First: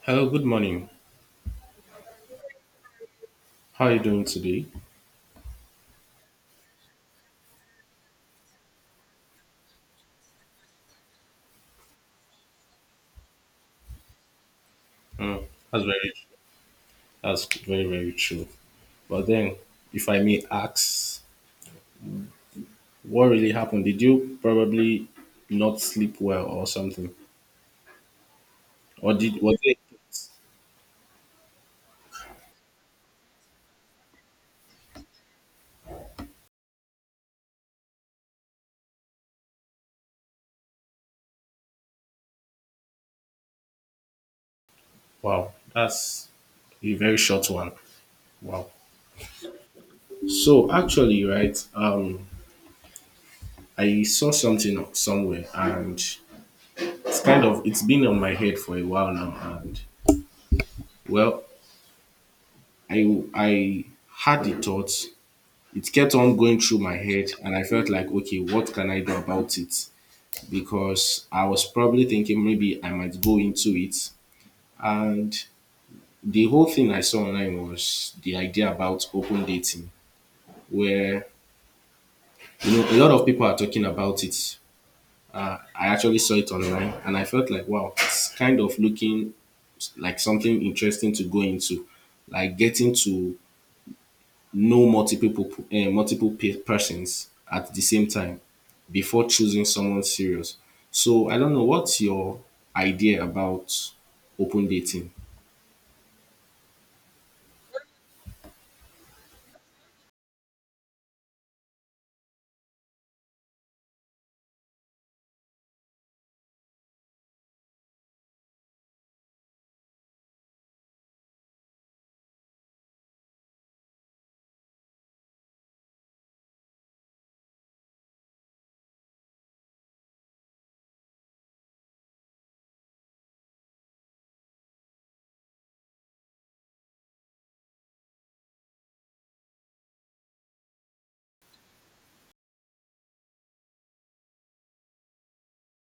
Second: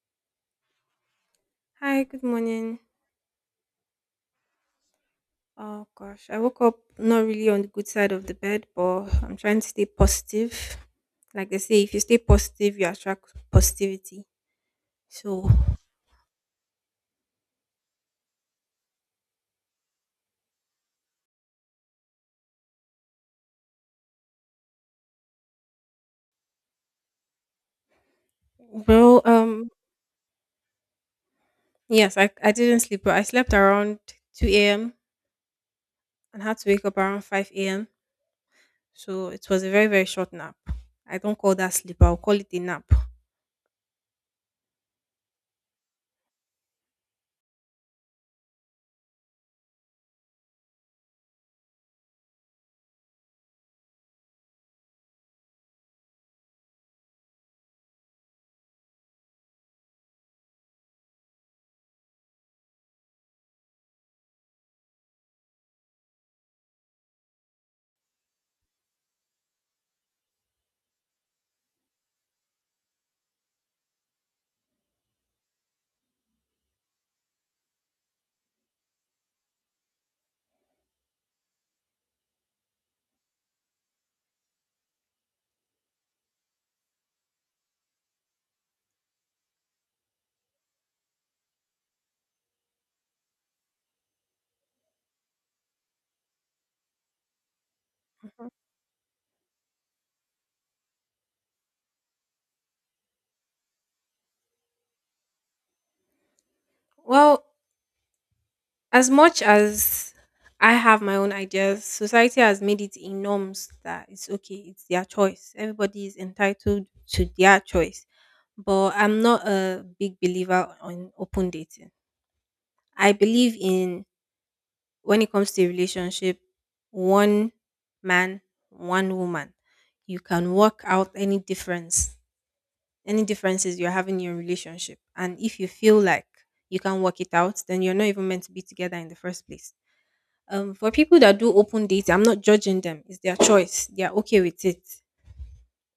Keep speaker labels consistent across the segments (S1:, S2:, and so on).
S1: Hello, good morning.
S2: Hi, good morning.
S1: How are you doing today?
S2: Oh gosh, I woke up not really on the good side of the bed, but I'm trying to stay positive. Like they say, if you stay positive, you attract positivity.
S1: Mm,
S2: So,
S1: that's very that's very true. But then, if I may ask, what really happened? Did you probably not sleep well or something, or
S2: well,
S1: did was
S2: um,
S1: it?
S2: yes, I didn't sleep, but I slept around 2 a.m. and had to wake up around 5 a.m. So it was a very, very short nap. I don't call that sleep, I'll call it a nap.
S1: Wow, that's a very short one. Wow. So actually, right, I saw something somewhere, and it's kind of it's been on my head for a while now, and well, I had the thoughts. It kept on going through my head, and I felt like, okay, what can I do about it? Because I was probably thinking maybe I might go into it. And the whole thing I saw online was the idea about open dating, where, you know, a lot of people are talking about it. I actually saw it online, and I felt like, wow, it's kind of looking like something interesting to go into, like getting to know multiple persons at the same time before choosing someone serious. So I don't know what's your idea about open dating.
S2: Well, as much as I have my own ideas, society has made it in norms that it's okay, it's their choice. Everybody is entitled to their choice. But I'm not a big believer on open dating. I believe in, when it comes to a relationship, one man, one woman. You can work out any difference, any differences you're having in your relationship. And if you feel like you can work it out, then you're not even meant to be together in the first place. For people that do open dating, I'm not judging them. It's their choice. They are okay with it.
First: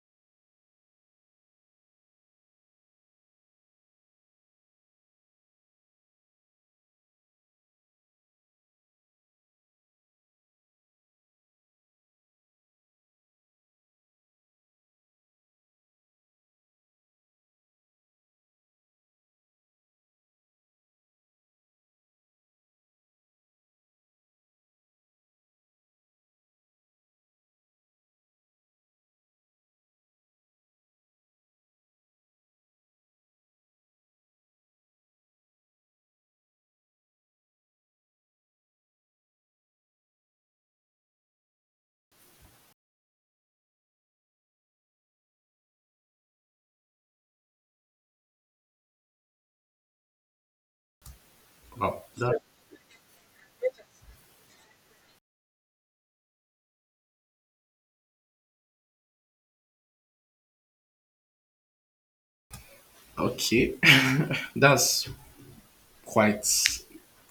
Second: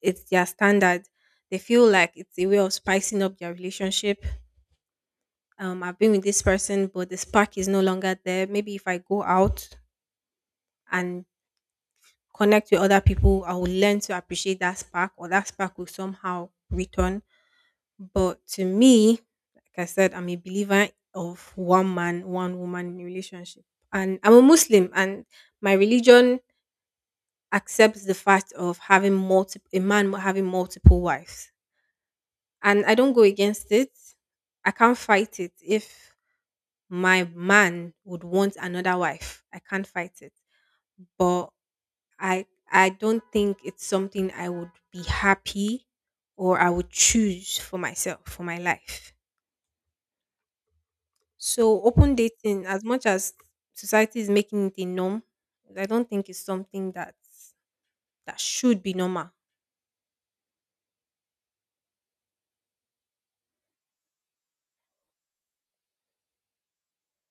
S2: It's their standard. They feel like it's a way of spicing up their relationship. I've been with this person, but the spark is no longer there. Maybe if I go out and connect with other people, I will learn to appreciate that spark, or that spark will somehow return. But to me, like I said, I'm a believer of one man, one woman in a relationship. And I'm a Muslim, and my religion accepts the fact of having multiple, a man having multiple wives, and I don't go against it. I can't fight it. If my man would want another wife, I can't fight it, but I don't think it's something I would be happy or I would choose for myself, for my life. So
S1: Wow,
S2: open
S1: that
S2: dating, as much as society is making it a norm, I don't think it's something that should be normal.
S1: okay, that's quite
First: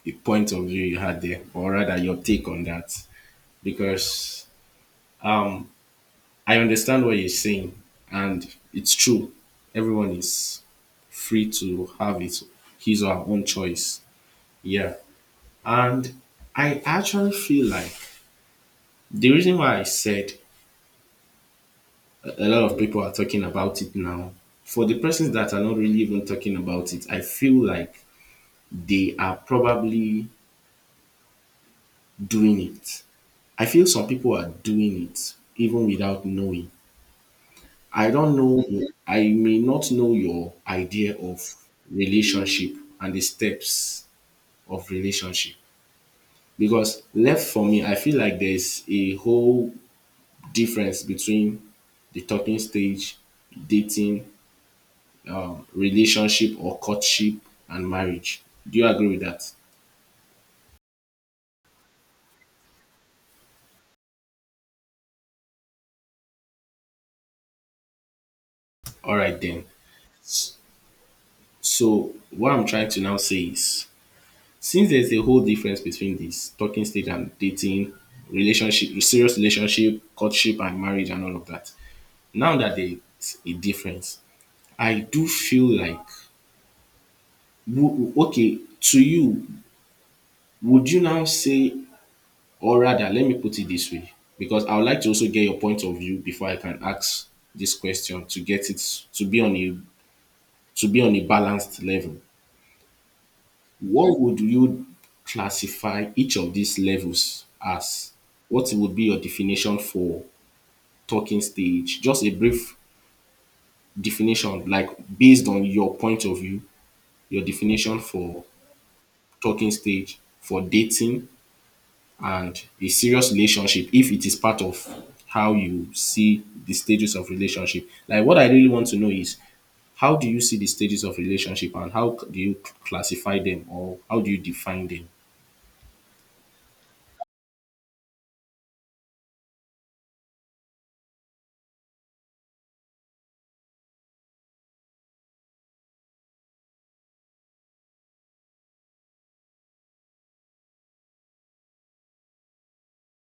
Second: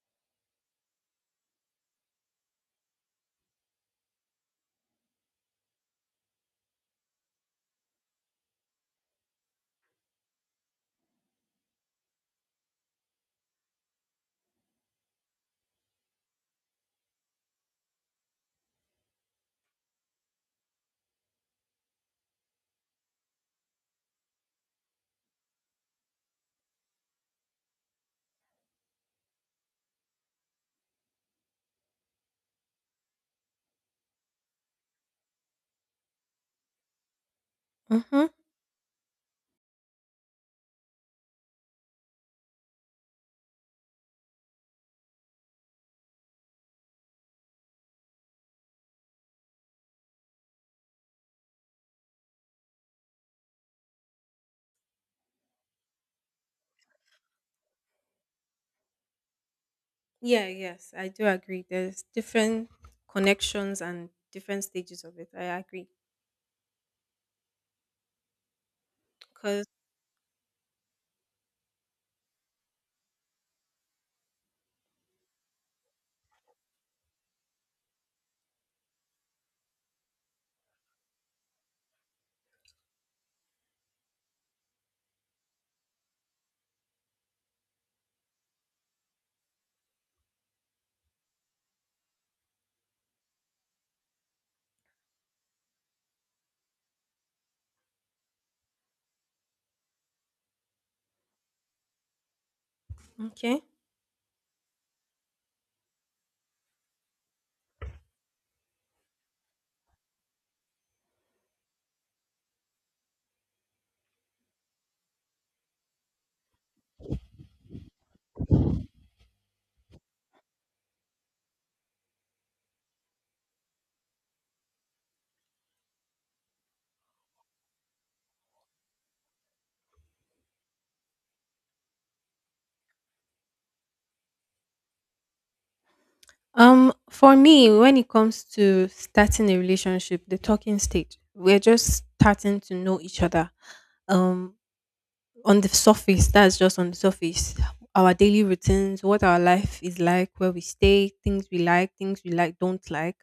S1: a point of view you had there, or rather your take on that, because I understand what you're saying, and it's true. Everyone is free to have his or her own choice. Yeah, and I actually feel like, the reason why I said a lot of people are talking about it now, for the persons that are not really even talking about it, I feel like they are probably doing it. I feel some people are doing it even without knowing. I
S2: Mhm.
S1: don't know, I may not know your idea of relationship and the steps of relationship. Because left for me, I feel like there's a whole difference between the talking stage, dating, relationship or courtship, and marriage. Do you agree with that?
S2: Yeah, yes, I do agree. There's different connections and different stages of it. I agree.
S1: All right then.
S2: Cause
S1: S- So what I'm trying to now say is, since there's a whole difference between this talking stage and dating, relationship, serious relationship, courtship and marriage and all of that. Now that there's a difference, I do feel like, okay, to you, would you now say— or rather, let me put it this way, because I would like to also get your point of view before I can ask this question to get it to be on a balanced level.
S2: okay.
S1: What would you classify each of these levels as? What would be your definition for talking stage? Just a brief definition, like based on your point of view, your definition for talking stage, for dating, and a serious relationship, if it is part of how you see the stages of relationship. Like what I really want to know is, how do you see the stages of relationship and how do you classify them, or how do you define them?
S2: For me, when it comes to starting a relationship, the talking stage, we're just starting to know each other. Um on the surface, that's just on the surface. Our daily routines, what our life is like, where we stay, things we like, don't like.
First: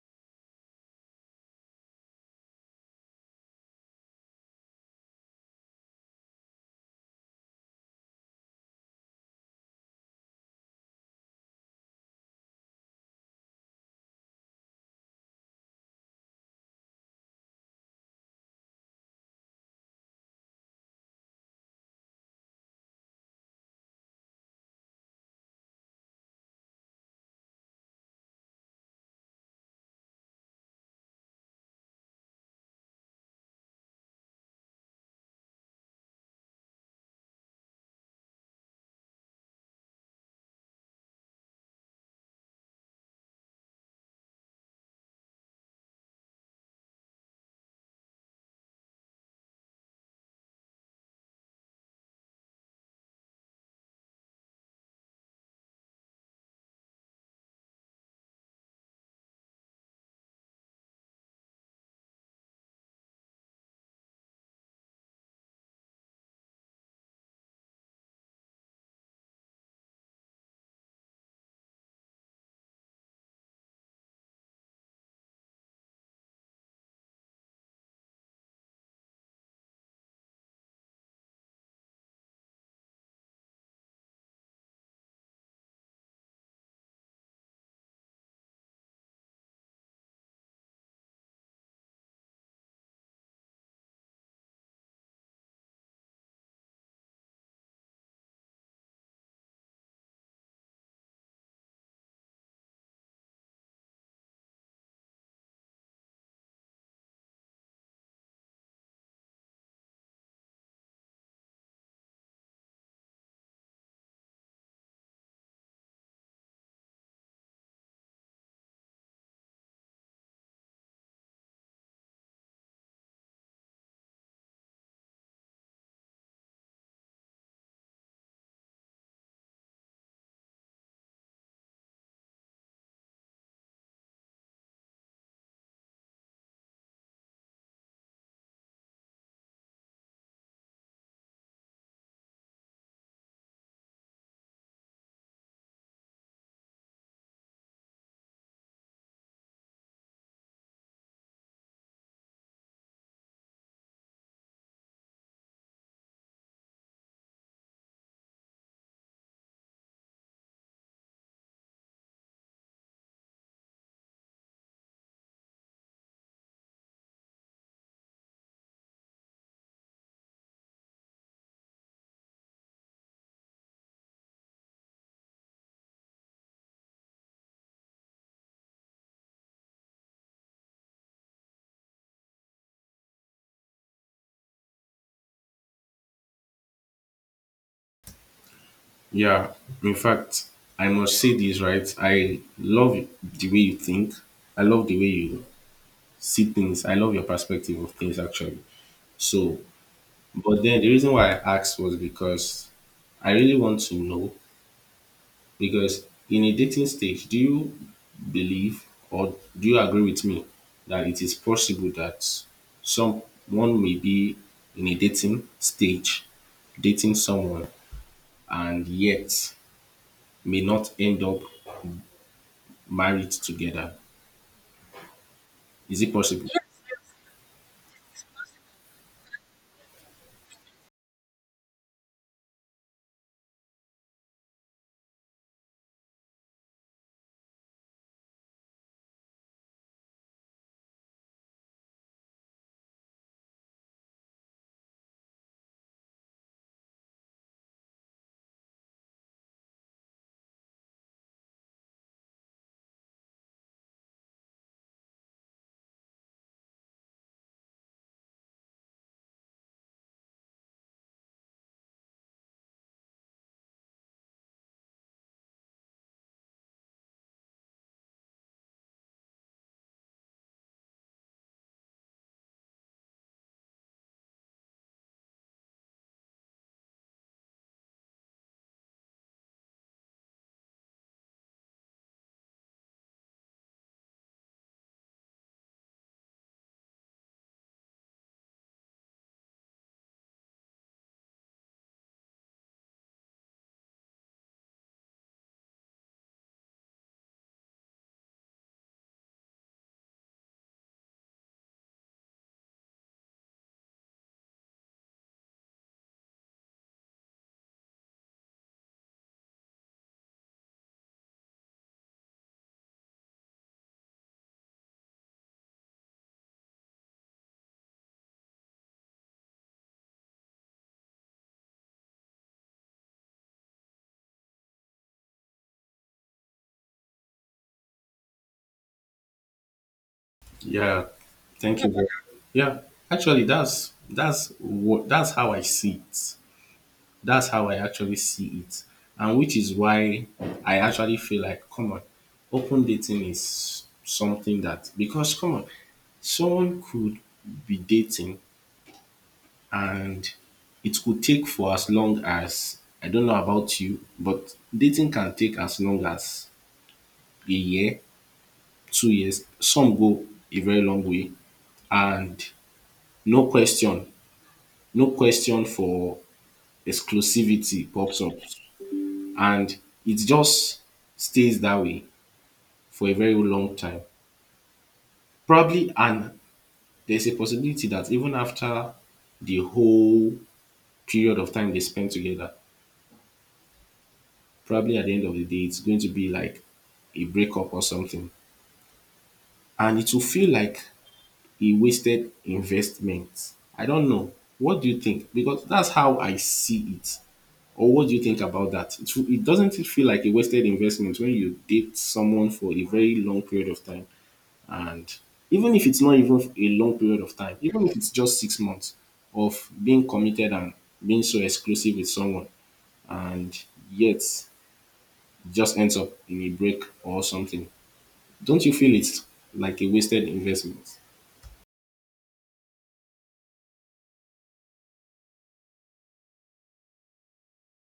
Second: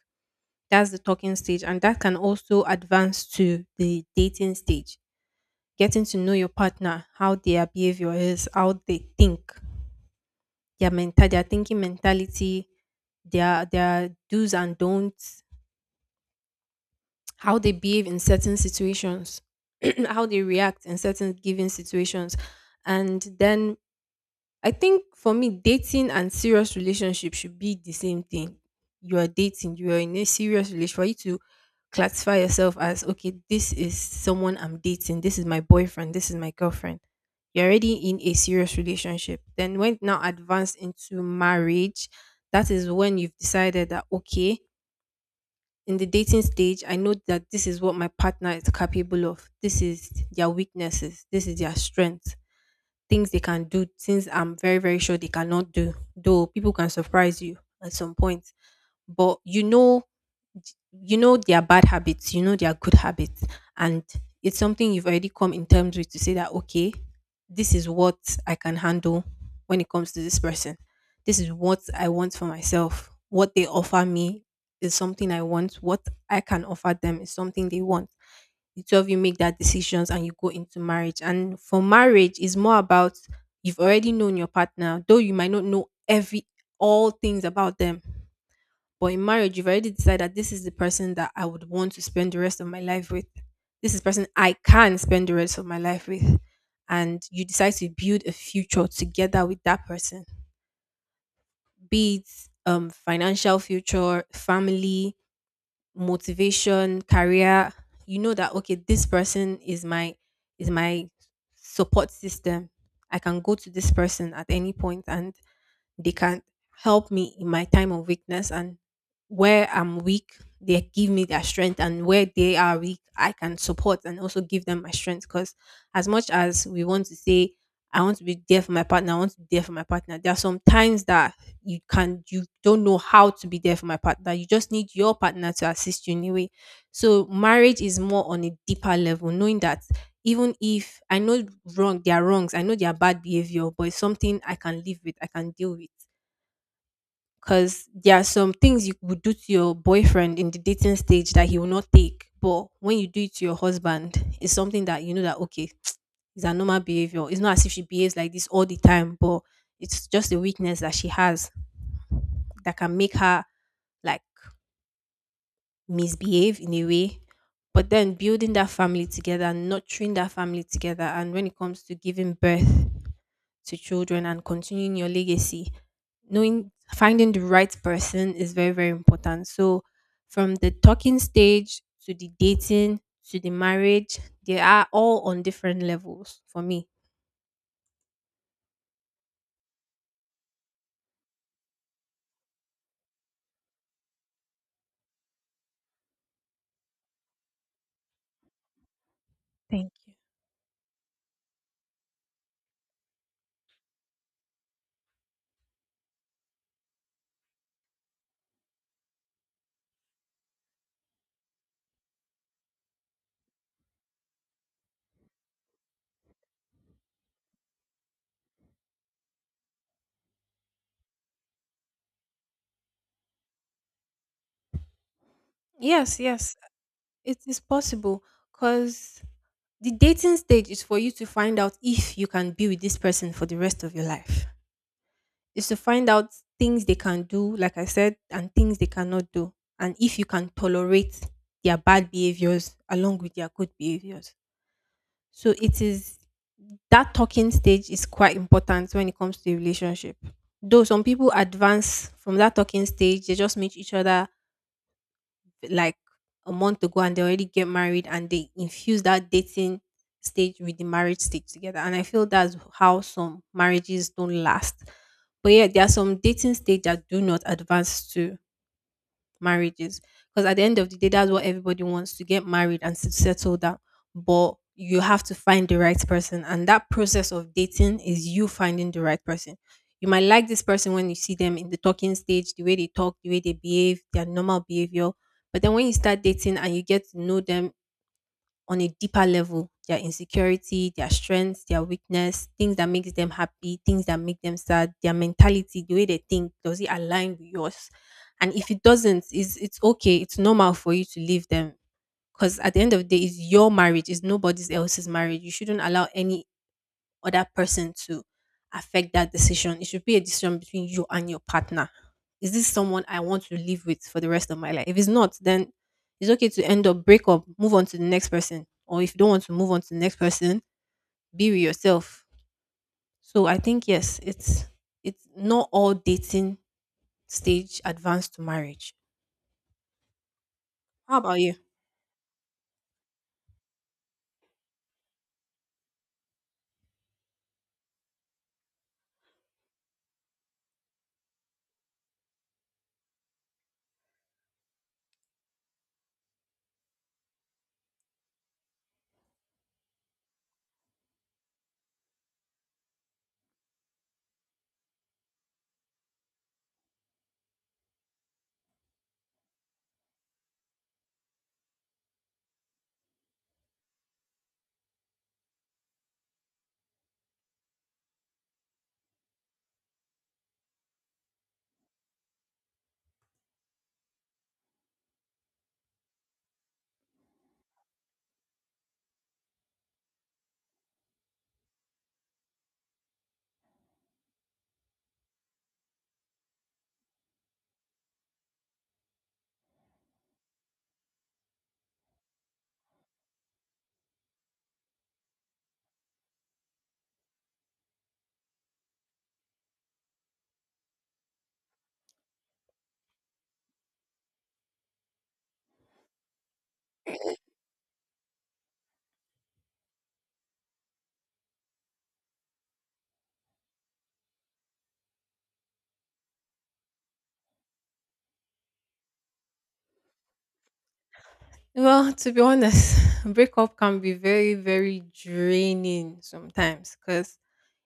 S2: That's the talking stage. And that can also advance to the dating stage, getting to know your partner, how their behavior is, how they think, their mental, their thinking mentality, their do's and don'ts, how they behave in certain situations, how they react in certain given situations, and then I think for me, dating and serious relationship should be the same thing. You are dating, you are in a serious relationship. For you to classify yourself as, okay, this is someone I'm dating, this is my boyfriend, this is my girlfriend. You're already in a serious relationship. Then, when now advanced into marriage, that is when you've decided that, okay, in the dating stage, I know that this is what my partner is capable of. This is their weaknesses, this is their strength, things they can do, things I'm very, very sure they cannot do. Though people can surprise you at some point. But you know their bad habits, you know their good habits. And it's something you've already come in terms with, to say that okay, this is what I can handle when it comes to this person. This is what I want for myself. What they offer me is something I want. What I can offer them is something they want. The two of you make that decisions and you go into marriage. And for marriage is more about, you've already known your partner, though you might not know every, all things about them, but in marriage you've already decided that this is the person that I would want to spend the rest of my life with. This is the person I can spend the rest of my life with, and you decide to build a future together with that person, be it financial, future, family, motivation, career. You know that okay, this person is my support system. I can go to this person at any point and they can help me in my time of weakness. And where I'm weak, they give me their strength, and where they are weak, I can support and also give them my strength, because as much as we want to say I want to be there for my partner, I want to be there for my partner, there are some times that you can, you don't know how to be there for my partner. You just need your partner to assist you anyway. So marriage is more on a deeper level, knowing that even if I know wrong, there are wrongs, I know they are bad behavior, but it's something I can live with, I can deal with. Because there are some things you would do to your boyfriend in the dating stage that he will not take. But when you do it to your husband, it's something that you know that okay, it's a normal behavior. It's not as if she behaves like this all the time, but it's just a weakness that she has that can make her like misbehave in a way. But then building that family together and nurturing that family together, and when it comes to giving birth to children and continuing your legacy, knowing, finding the right person is very, very important. So from the talking stage to the dating to the marriage, they are all on different levels for me.
S1: Yeah, in fact, I must say this, right? I love the way you think. I love the way you see things. I love your perspective of things, actually. So,
S2: Thank you.
S1: but then the reason why I asked was because I really want to know. Because in a dating stage, do you believe, or do you agree with me, that it is possible that someone may be in a dating stage, dating someone, and yet may not end up married together? Is it
S2: Yes,
S1: possible?
S2: yes, it is possible, because the dating stage is for you to find out if you can be with this person for the rest of your life. Is to find out things they can do, like I said, and things they cannot do, and if you can tolerate their bad behaviors along with their good behaviors. So it is, that talking stage is quite important when it comes to a relationship. Though some people advance from that talking stage, they just meet each other like a month ago and they already get married, and they infuse that dating stage with the marriage stage together. And I feel that's how some marriages don't last. But yeah, there are some dating stage that do not advance to marriages, because at the end of the day that's what everybody wants, to get married and to settle down. But you have to find the right person, and that process of dating is you finding the right person. You might like this person when you see them in the talking stage, the way they talk, the way they behave, their normal behavior. But then when you start dating and you get to know them on a deeper level, their insecurity, their strengths, their weakness, things that makes them happy, things that make them sad, their mentality, the way they think, does it align with yours? And if it doesn't, is, it's okay, it's normal for you to leave them, because at the end of the day it's your marriage, it's nobody's else's marriage. You shouldn't allow any other person to affect that decision. It should be a decision between you and your partner. Is this someone I want to live with for the rest of my life? If it's not, then it's okay to end up, break up, move on to the next person. Or if you don't want to move on to the next person, be with yourself. So I think yes, it's not all dating stage advanced to marriage.
S1: Yeah.
S2: How about you?
S1: Thank you. Yeah. Actually, that's how I see it. That's how I actually see it. And which is why I actually feel like, come on, open dating is something that— because come on, someone could be dating, and it could take for as long as, I don't know about you, but dating can take as long as a year, 2 years. Some go a very long way. And no question, no question for exclusivity pops up. And it just stays that way for a very long time. Probably, and there's a possibility that even after the whole period of time they spend together, probably at the end of the day, it's going to be like a breakup or something. And it will feel like a wasted investment. I don't know. What do you think? Because that's how I see it. Or what do you think about that? It doesn't it feel like a wasted investment when you date someone for a very long period of time? And even if it's not even a long period of time, even if it's just 6 months of being committed and being so exclusive with someone, and yet it just ends up in a break or something, don't you feel it's like a wasted investment?
S2: Well, to be honest, breakup can be very, very draining sometimes, because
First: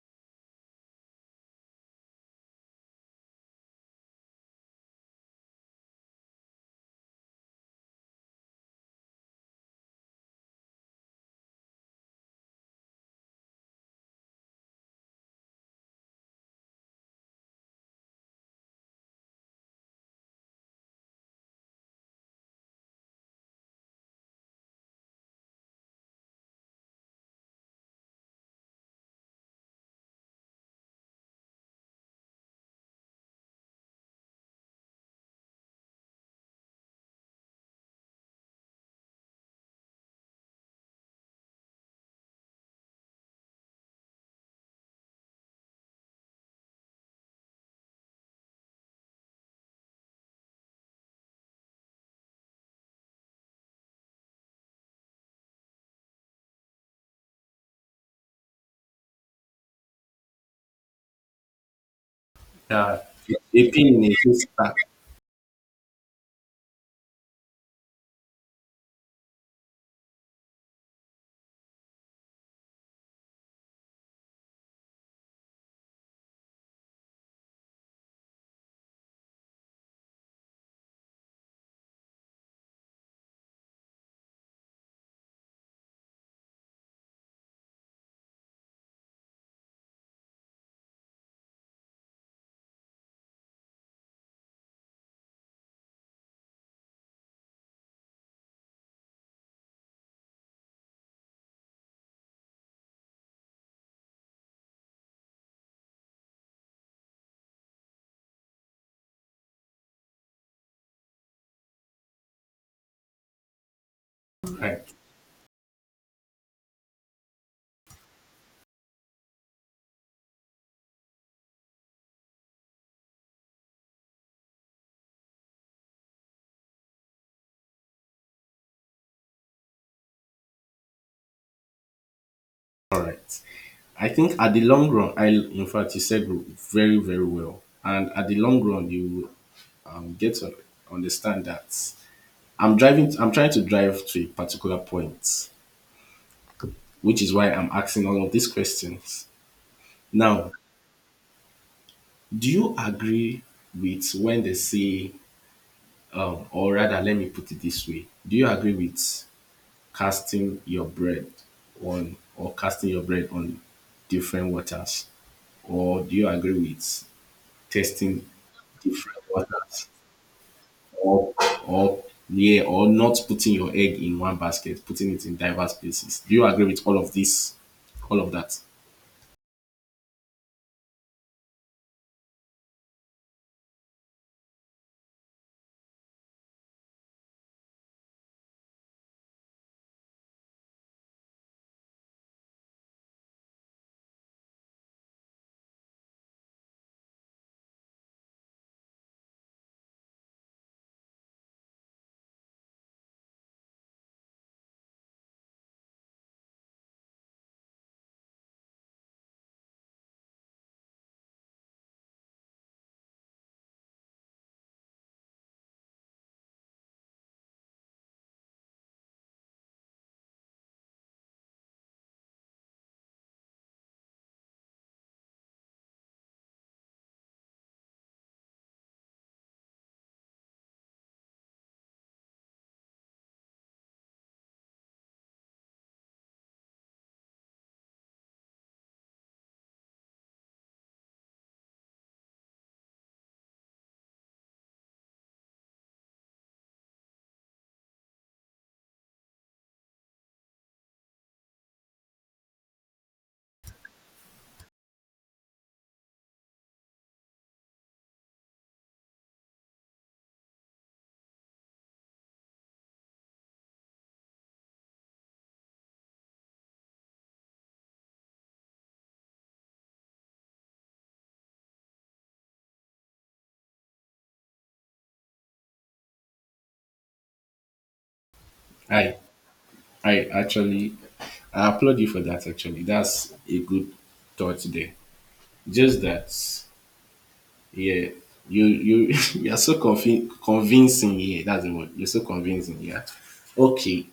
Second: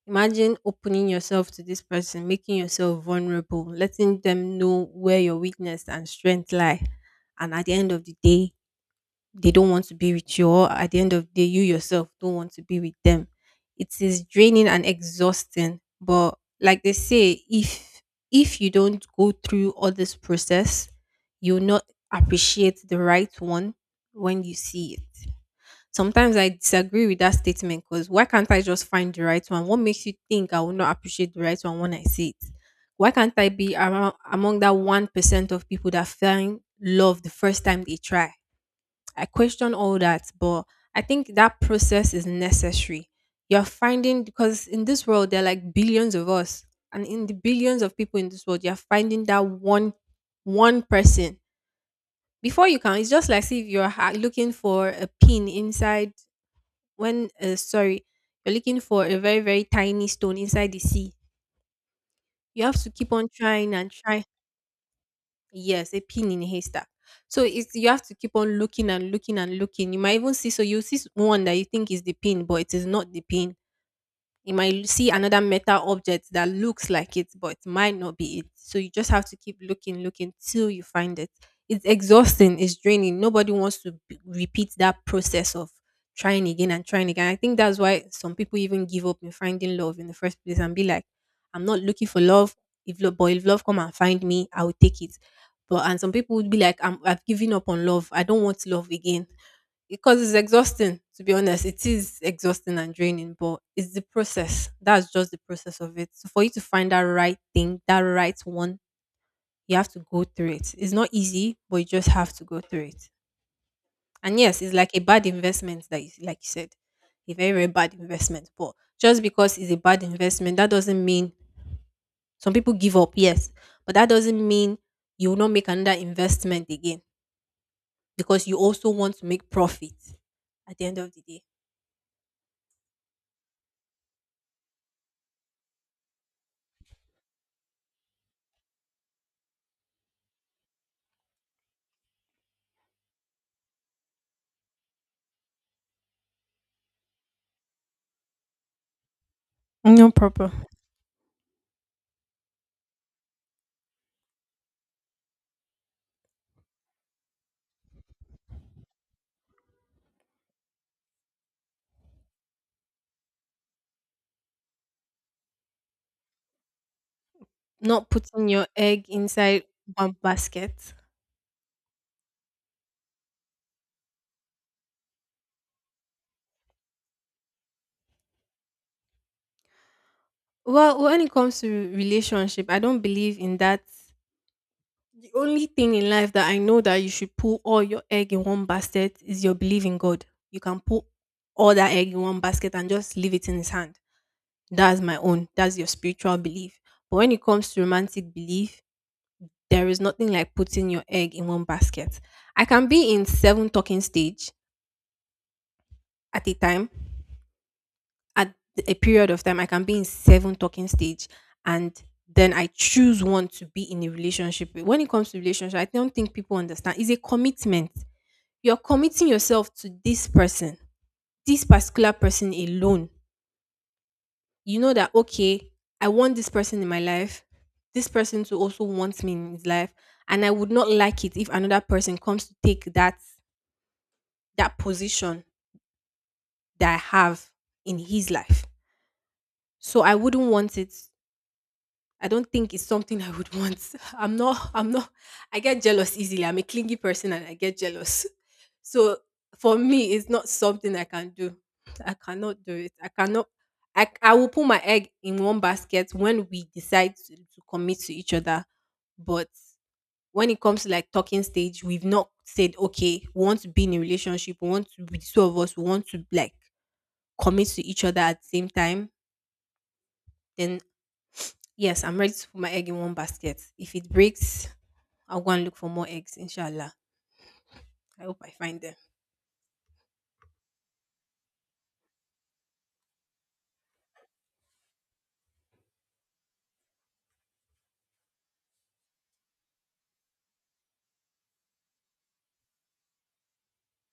S2: imagine opening yourself to this person, making yourself vulnerable, letting them know where your weakness and strength lie. And at the end of the day, they don't want to be with you, or at the end of the day, you yourself don't want to be with them. It is draining and exhausting. But like they say, if you don't go through all this process, you'll not appreciate the right one when you see it. Sometimes I disagree with that statement, because why can't I just find the right one? What makes you think I will not appreciate the right one when I see it? Why can't I be around, among that 1% of people that find love the first time they try? I question all that, but I think that process is necessary. You're finding, because in this world, there are like billions of us, and in the billions of people in this world, you're finding that one person before you can, it's just like, see if you're looking for a pin inside. When sorry You're looking for a very, very tiny stone inside the sea. You have to
S1: Yeah.
S2: keep on
S1: A
S2: trying
S1: pin
S2: and
S1: in a
S2: try.
S1: haystack.
S2: Yes, a pin in a haystack. So it's, you have to keep on looking and looking and looking. You might even see, so you see one that you think is the pin, but it is not the pin. You might see another metal object that looks like it, but might not be it. So you just have to keep looking, looking till you find it. It's exhausting, it's draining. Nobody wants to repeat that process of trying again and trying again. I think that's why some people even give up in finding love in the first place and be like, I'm not looking for love. If love but if love come and find me, I will take it. But, and some people would be like, I've given up on love, I don't want love again, because it's exhausting, to be honest. It is exhausting and draining, but it's the process. That's just the process of it. So for you to find that right thing, that right one, you have to go through it. It's not easy, but you just have to go through it. And yes, it's
S1: Right.
S2: like a bad investment that, you like you said. A very, very bad investment. But just because it's a bad investment, that doesn't mean, some people give up, yes. But that doesn't mean you will not make another investment again, because you also want to make profit at the end of the day.
S1: All right. I think at the long run, I in fact you said very well, and at the long run you get to understand that I'm driving. I'm trying to drive to a particular point, which is why I'm asking all of these questions.
S2: No
S1: Now,
S2: problem.
S1: do you agree with when they say, or rather, let me put it this way: Do you agree with casting your bread casting your bread on different waters, or do you agree with
S2: Not
S1: testing
S2: putting your egg
S1: different
S2: inside
S1: waters,
S2: one basket.
S1: or— or yeah, or not putting your egg in one basket, putting it in diverse places? Do you agree with all of this, all of that?
S2: Well, when it comes to relationship, I don't believe in that. The only thing in life that I know that you should put all your egg in one basket is your belief in God. You can put all that egg in one basket and just leave it in his hand. That's my own. That's your spiritual belief. But when it comes to romantic belief, there is nothing like putting your egg in one basket. I can be in seven talking stage at a time, at a period of time, I can be in seven talking stage, and then I choose one to be in a relationship with. When it comes to relationship, I don't think people understand. It's a commitment. You're committing yourself to this person, this particular person alone. You know that, okay, I want this person in my life, this person to also want me in his life. And I would not like it if another person comes to take that, that position that I have in his life. So I wouldn't want it, I don't think it's something I would want. I'm not, I get jealous easily. I'm a clingy person and I get jealous. So for me, it's not something I can do. I cannot do it. I cannot, I will put my egg in one basket when we decide to commit to each other. But when it comes to like talking stage, we've not said, okay, we want to be in a relationship, we want to be the two of us, we want to like commit to each other at the same time. Then, yes, I'm ready to put my egg in one basket. If it breaks, I'll go and look for more eggs, inshallah. I hope I find them.
S1: Hi. I actually I applaud you for that actually. That's a good thought there. Just that yeah, you you're so convincing here. That's the word. You're so convincing, yeah. Okay.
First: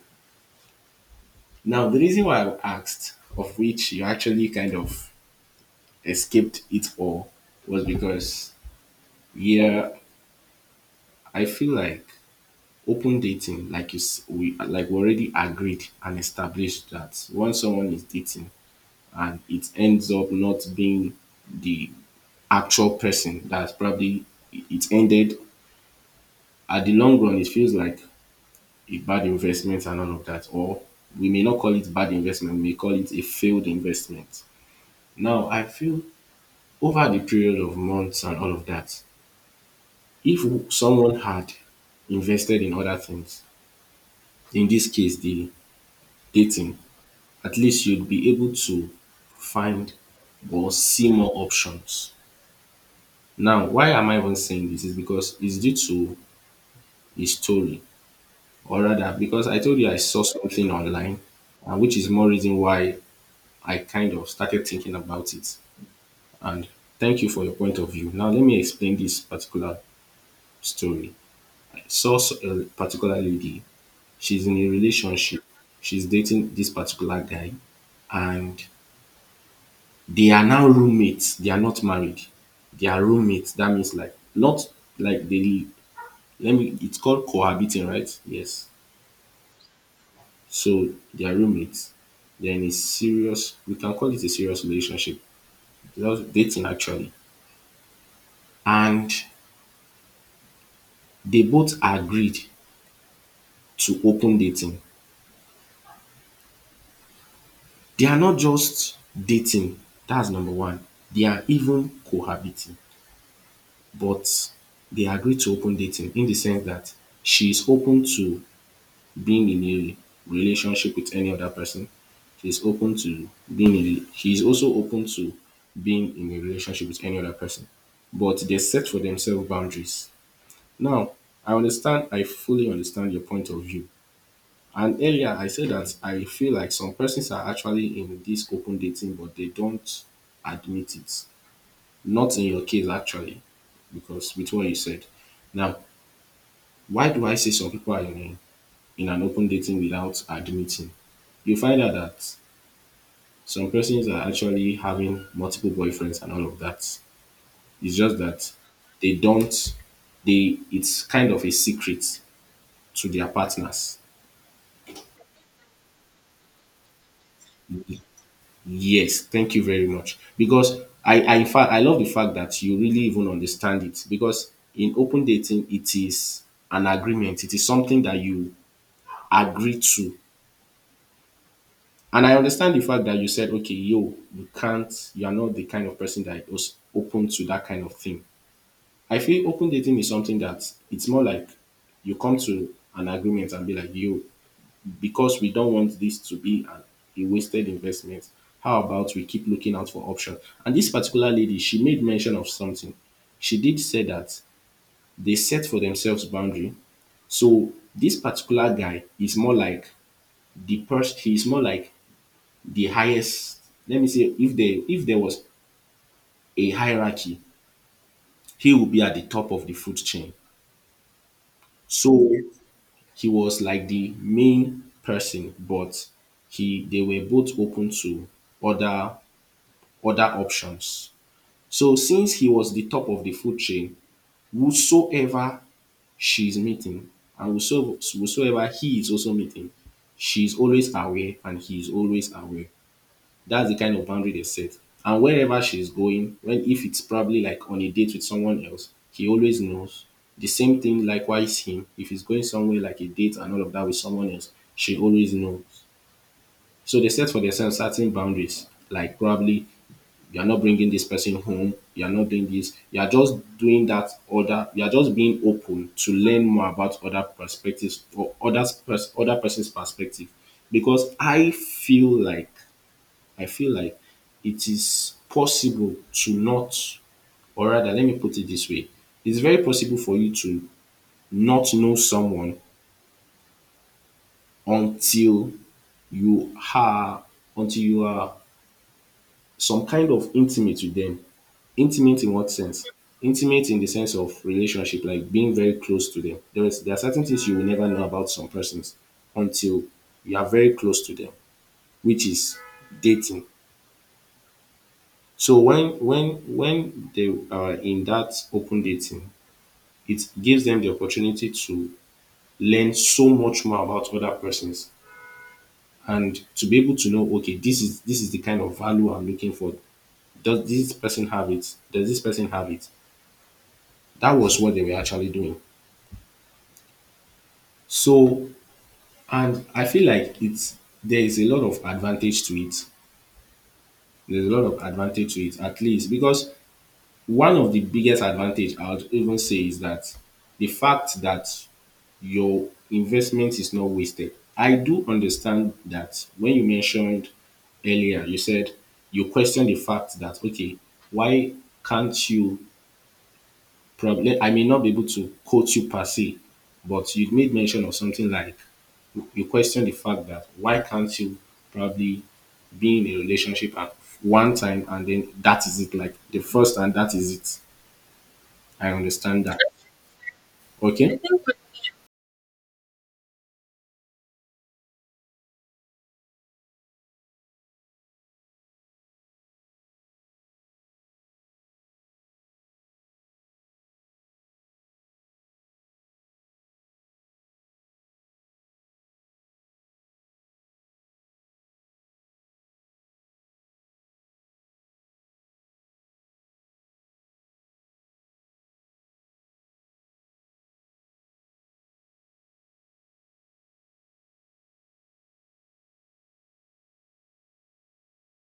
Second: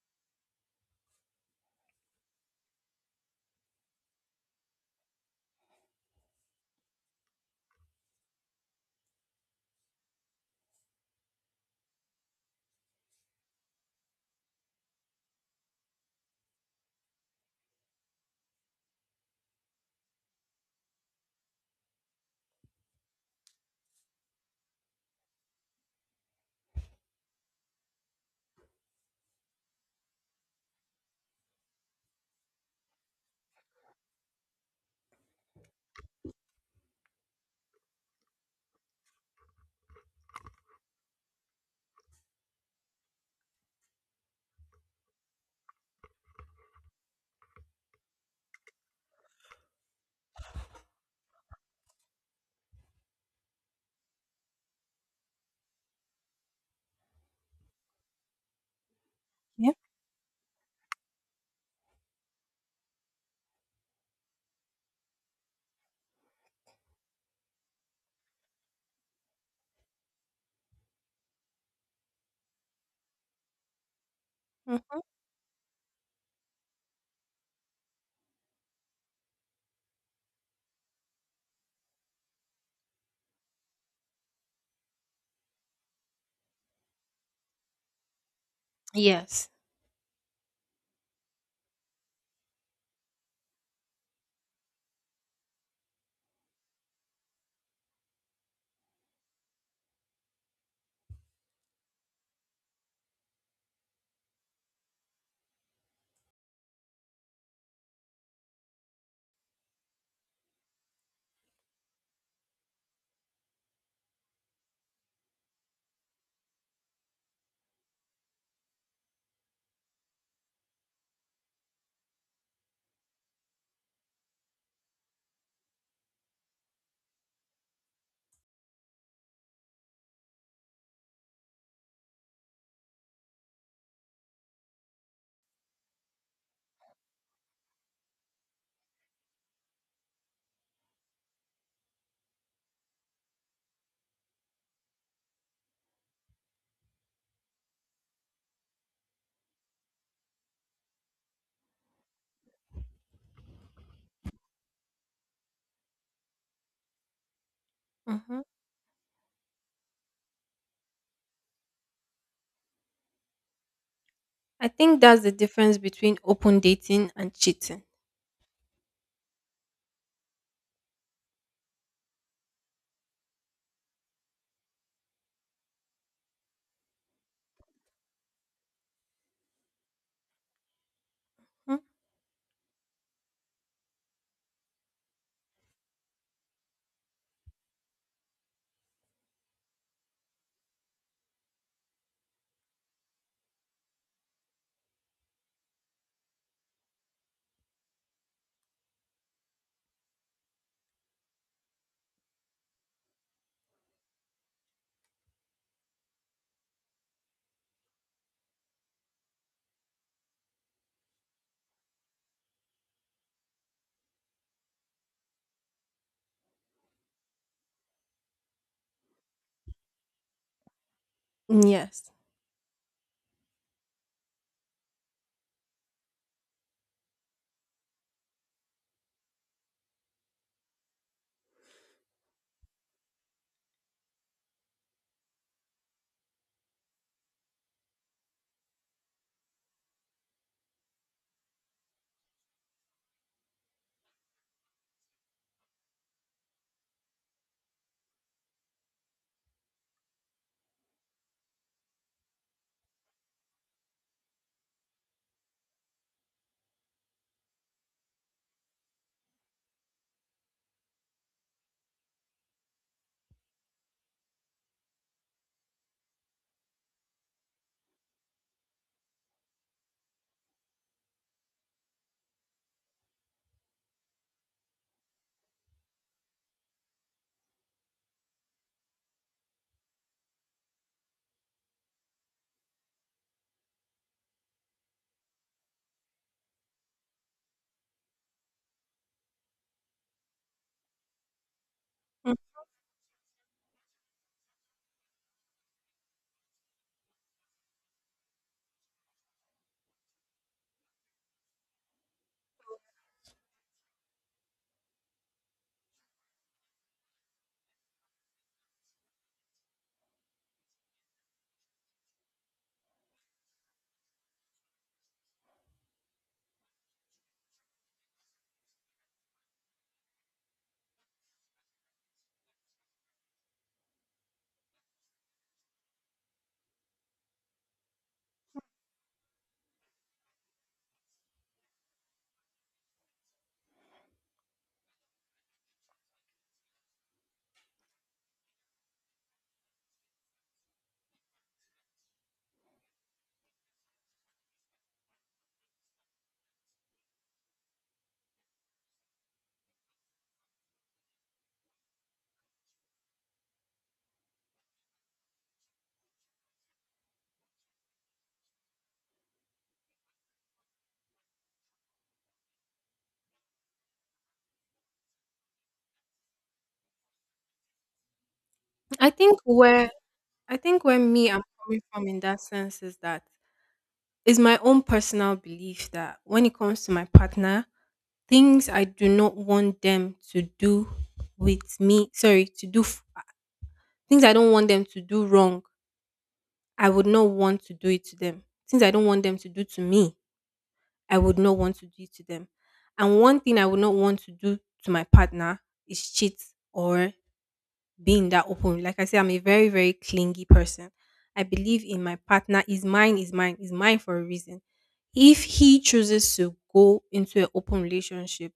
S1: Now the reason why I asked, of which you actually kind of escaped it all, was because yeah, I feel like open dating, like you s- we like we already agreed and established that once someone is dating and it ends up not being the actual person, that's probably— it ended. At the long run it feels like a bad investment and all of that. Or we may not call it bad investment, we may call it a failed investment. Now I feel, over the period of months and all of that, if someone had invested in other things, in this case the dating, at least you'd be able to find or see more options. Now, why am I even saying this? Is because it's due to a story, or rather, because I
S2: Yeah.
S1: told you I saw something online, and which is more reason why I kind of started thinking about it. And thank you for your point of view. Now, let me explain this particular story. I saw a particular lady. She's in a
S2: Mm-hmm.
S1: relationship. She's dating this particular guy, and they are now roommates. They are not married. They are roommates. That means like not like they let me— it's called cohabiting, right? Yes.
S2: Yes.
S1: So they are roommates. They're in a serious— we can call it a serious relationship. That's dating actually. And they both agreed to open dating. They are not just dating, that's number one. They are even cohabiting, but they agreed to open dating in the sense that she is open to being in a relationship with any other person. She's open to being in she is also open to being in a relationship with any other person, but they set for themselves boundaries. Now, I understand, I fully understand your point of view. And earlier, I said that I feel like some persons are actually in this open dating, but they don't admit it. Not in your case, actually, because with what you said. Now, why do I say some people are in— in an open dating without admitting, you find out that some persons are actually having multiple boyfriends and all of that. It's just
S2: Mm-hmm.
S1: that they don't they it's kind of a secret to their partners.
S2: I think that's the difference between open dating and cheating.
S1: Yes, thank you very much. Because I in fact I love the fact that you really even understand it, because in open dating it is an agreement. It is something that you agree to.
S2: Mm.
S1: And I understand the fact that you said, okay, yo, you can't, you are not the kind of person that is open to that kind of thing. I feel open dating is something that it's more like you come to an agreement and be like, yo, because we don't want this to be a wasted investment, how about we keep looking out for options? And this particular lady, she made mention of something. She did say that they set for themselves boundary. So this particular guy is more like the person, he's more like the highest, let me say, if there was a hierarchy, he would be at the top of the food chain.
S2: Yes.
S1: So he was like the main person, but he they were both open to other other options. So since he was the top of the food chain, whosoever she is meeting and whosoever he is also meeting, she is always aware and he is always aware. That's the kind of boundary they set. And wherever she's going, when if it's probably like on a date with someone else, he always knows. The same thing likewise him. If he's going somewhere like a date and all of that with someone else, she always knows. So they set for themselves certain boundaries, like probably you are not bringing this person home, you are not doing this, you are just doing that other, you are just being open to learn more about other perspectives or other person's perspective. Because I feel like it is possible to not, or rather, let me put it this way, it's very possible for you to not know someone until you are until you are some kind of intimate with them. Intimate in
S2: Mm.
S1: what sense? Intimate in the sense of relationship, like being very close to them, there, is, there are certain things you will never know about some persons until you are very close to them, which is dating. So when when they are in that open dating, it gives them the opportunity to learn so much more about other persons and to be able to know, okay, this is the kind of value I'm looking for. Does this person have it? Does this person have it? That was what they were actually doing. So, and I feel like it's there is a lot of advantage to it. There's a lot of advantage to it, at least because one of the biggest advantage I would even say is that the fact that your investment is not wasted. I do understand that when you mentioned earlier, you said you question the fact that, okay, why can't you probably, I may not be able to quote you per se, but you made mention of something like you question the fact that why can't you probably be in a relationship at one time and then that is it, like the first and that is it. I
S2: I think
S1: understand that.
S2: where I think where
S1: Okay.
S2: me I'm coming from in that sense is that, is my own personal belief that when it comes to my partner, things I do not want them to do with me, sorry, things I don't want them to do wrong, I would not want to do it to them. Things I don't want them to do to me, I would not want to do it to them. And one thing I would not want to do to my partner is cheat, or being that open. Like I said, I'm a very, very clingy person. I believe in my partner, is mine for a reason. If he chooses to go into an open relationship,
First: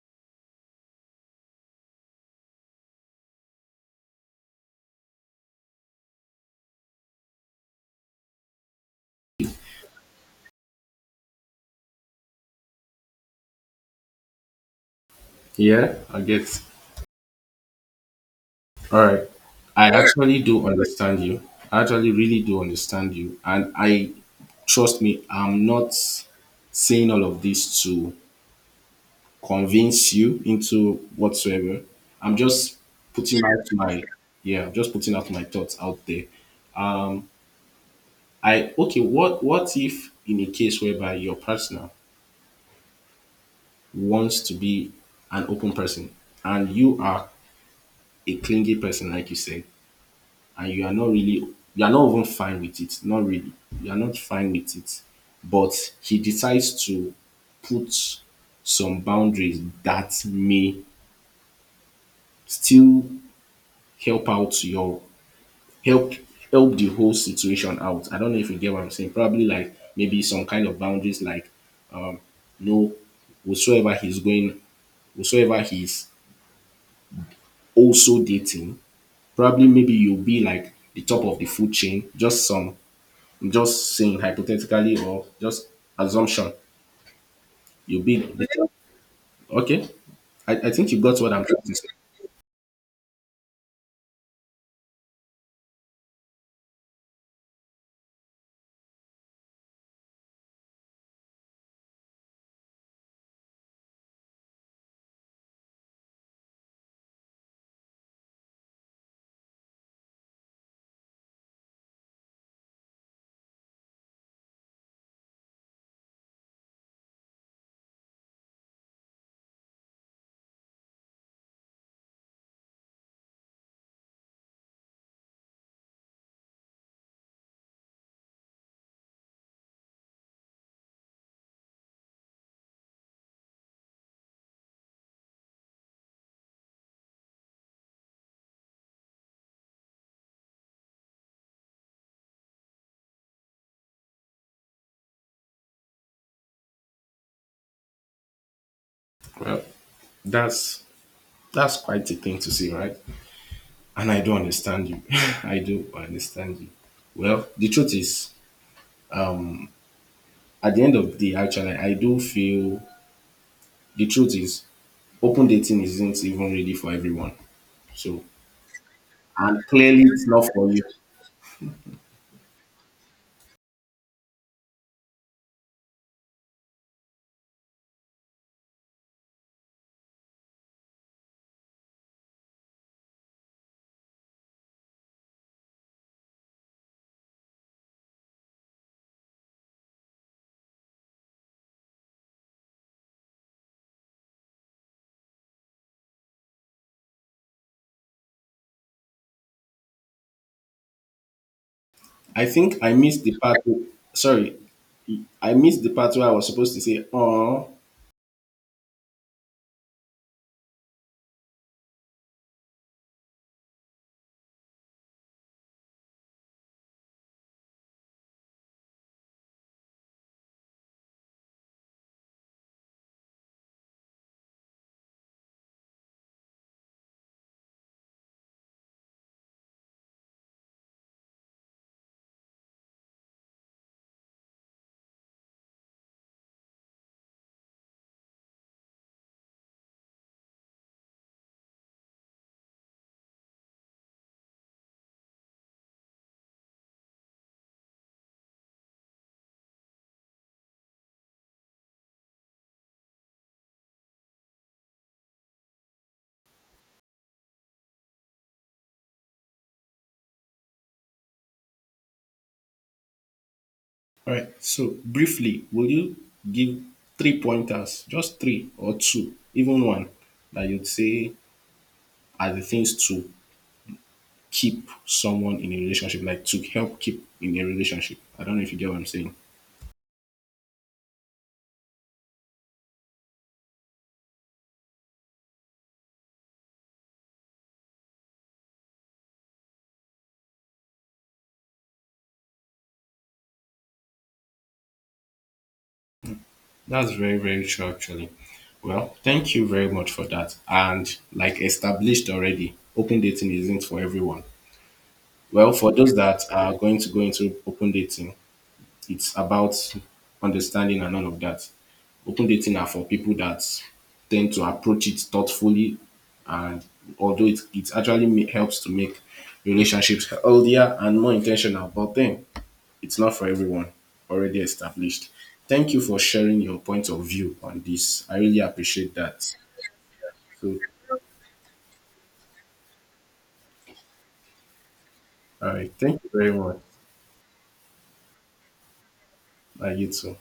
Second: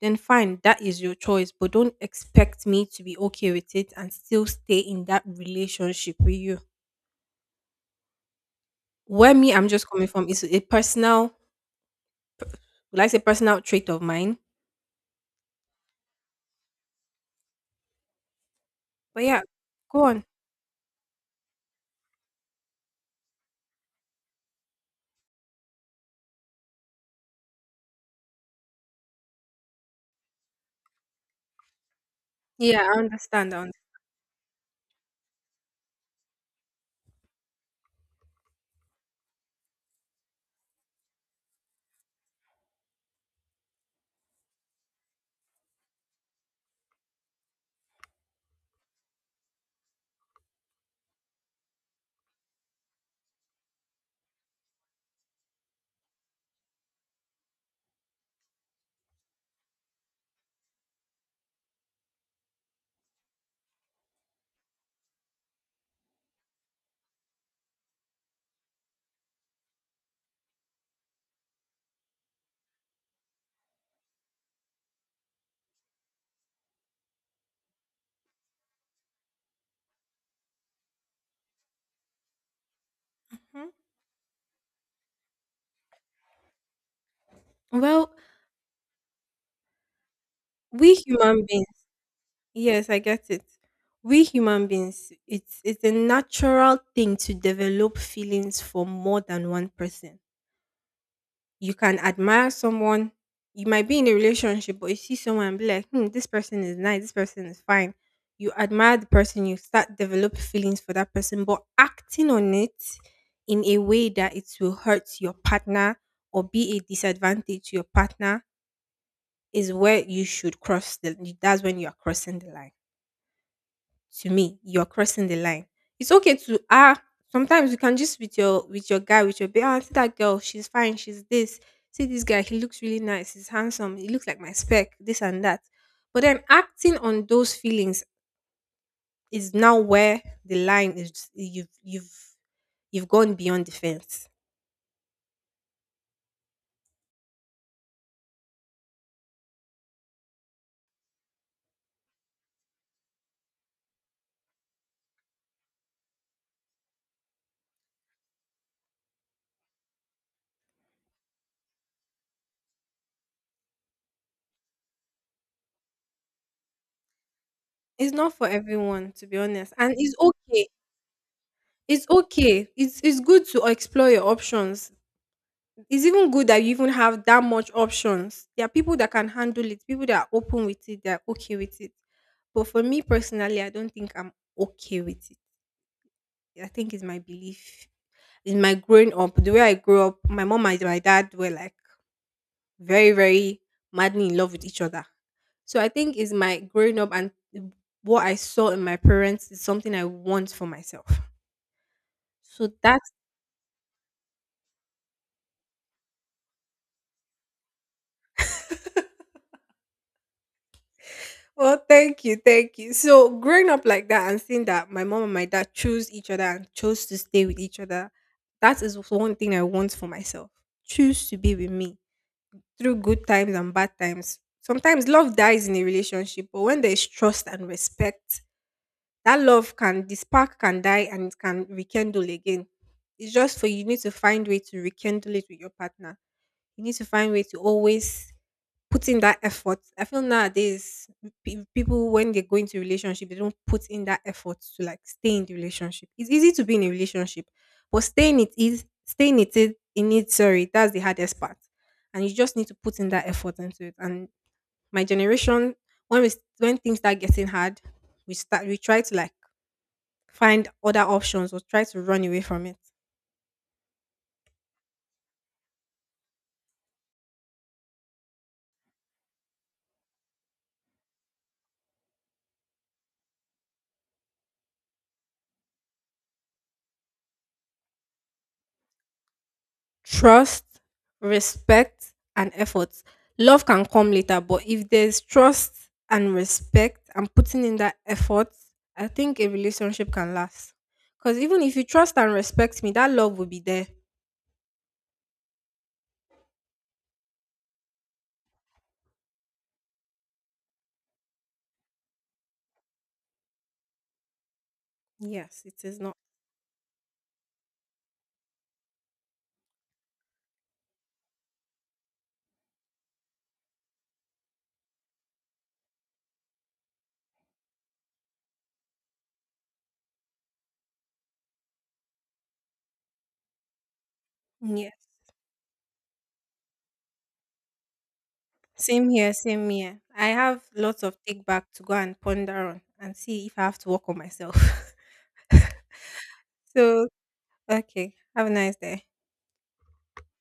S2: then fine, that is your choice. But don't expect me to be okay with it and still stay in that relationship with you. Where me I'm just coming from is a personal, like I say, personal trait of mine?
S1: Yeah, I get. All
S2: But
S1: right.
S2: yeah,
S1: I
S2: go on.
S1: actually do understand you. I actually really do understand you. And I trust me, I'm not saying all of this to convince you into whatsoever. I'm just
S2: Yeah, I
S1: putting
S2: understand. I
S1: out
S2: understand.
S1: I'm just putting out my thoughts out there. I Okay, what if in a case whereby your partner wants to be an open person and you are a clingy person, like you said, and you are not really, you are not even fine with it. Not really. You are not fine with it. But he decides to put some boundaries that may still help out your help help the whole situation out. I don't know if you get what I'm saying. Probably like maybe some kind of boundaries like no, whatsoever he's going whatsoever he's also dating, probably maybe you'll be like the top of the food chain, just some, I'm just saying hypothetically or just assumption. You'll
S2: Well,
S1: be okay. I think
S2: we
S1: you got what
S2: human
S1: I'm trying to
S2: beings,
S1: say.
S2: yes, I get it. We human beings, it's a natural thing to develop feelings for more than one person. You can admire someone. You might be in a relationship, but you see someone and be like, hmm, this person is nice, this person is fine. You admire the person, you start develop feelings for that person, but acting on it in a way that it will hurt your partner or be a disadvantage to your partner is where you should cross the that's when you are crossing the line. To me, you're crossing the line. It's okay to, ah. Sometimes you can just, with your guy, with your baby. Ah, see that girl, she's fine. She's this. See this guy, he looks really nice. He's handsome. He looks like my spec. This and that. But then acting on those feelings is now where the line is. You've gone beyond the fence.
S1: Well, that's that's quite a thing to say, right? And I do understand you. I do understand you. Well, the truth is, um, at the end of the day, actually, I do feel the truth is open dating isn't even really for everyone.
S2: It's
S1: So,
S2: not for everyone, to be
S1: and
S2: honest, and
S1: clearly
S2: it's
S1: it's not
S2: okay.
S1: for you.
S2: It's okay. It's good to explore your options. It's even good that you even have that much options. There are people that can handle it, people that are open with it, that are okay with it. But for me personally, I don't think I'm okay with it. I think it's my belief. In my growing up, the way I grew up, my mom and my dad were like very, very madly in love with each other. So I think it's my growing up and what I saw in my parents is something I want for myself.
S1: I
S2: So
S1: think I
S2: that,
S1: missed the part. Sorry, I missed the part where I was supposed to say, "Oh,
S2: well, thank you, thank you. So growing up like that and seeing that my mom and my dad chose each other and chose to stay with each other, that is one thing I want for myself. Choose to be with me through good times and bad times. Sometimes love dies in a relationship, but when there is trust and respect, that love can, the spark can die and it can rekindle again. It's just, for you need to find way to rekindle it with your partner. You need to find way to always put in that effort. I feel nowadays people, when they go into relationship, they don't put in that effort to like stay in the relationship. It's easy to be in a relationship, but staying it is, in it. Sorry, that's the hardest part, and you just need to put in that effort into it. And my generation, when we when things start getting hard, we try to like find other options or try to run away from it.
S1: all right. So briefly, will you give three pointers, just three or two, even one, that you'd say are the things to keep someone in a relationship, like to help keep in a relationship? I don't know if you get what I'm saying.
S2: Trust, respect, and effort. Love can come later, but if there's trust and respect and putting in that effort, I think a relationship can last. Because even if you trust and respect me, that love will be there.
S1: That's very, very true, actually. Well, thank you very much for that. And like established already, open dating isn't for everyone.
S2: Yes,
S1: Well,
S2: it
S1: for
S2: is
S1: those
S2: not.
S1: that are going to go into open dating, it's about understanding and all of that. Open dating are for people that tend to approach it thoughtfully, and although it actually ma- helps to make relationships healthier and more intentional, but then it's not for everyone, already
S2: Yes.
S1: established. Thank you for sharing your point of view on this. I really
S2: Same
S1: appreciate
S2: here,
S1: that.
S2: same here. I have
S1: So,
S2: lots of take back to go and ponder on and see if I have to work on myself.
S1: all right, thank you very much.
S2: So, okay. Have a nice day.
S1: You too.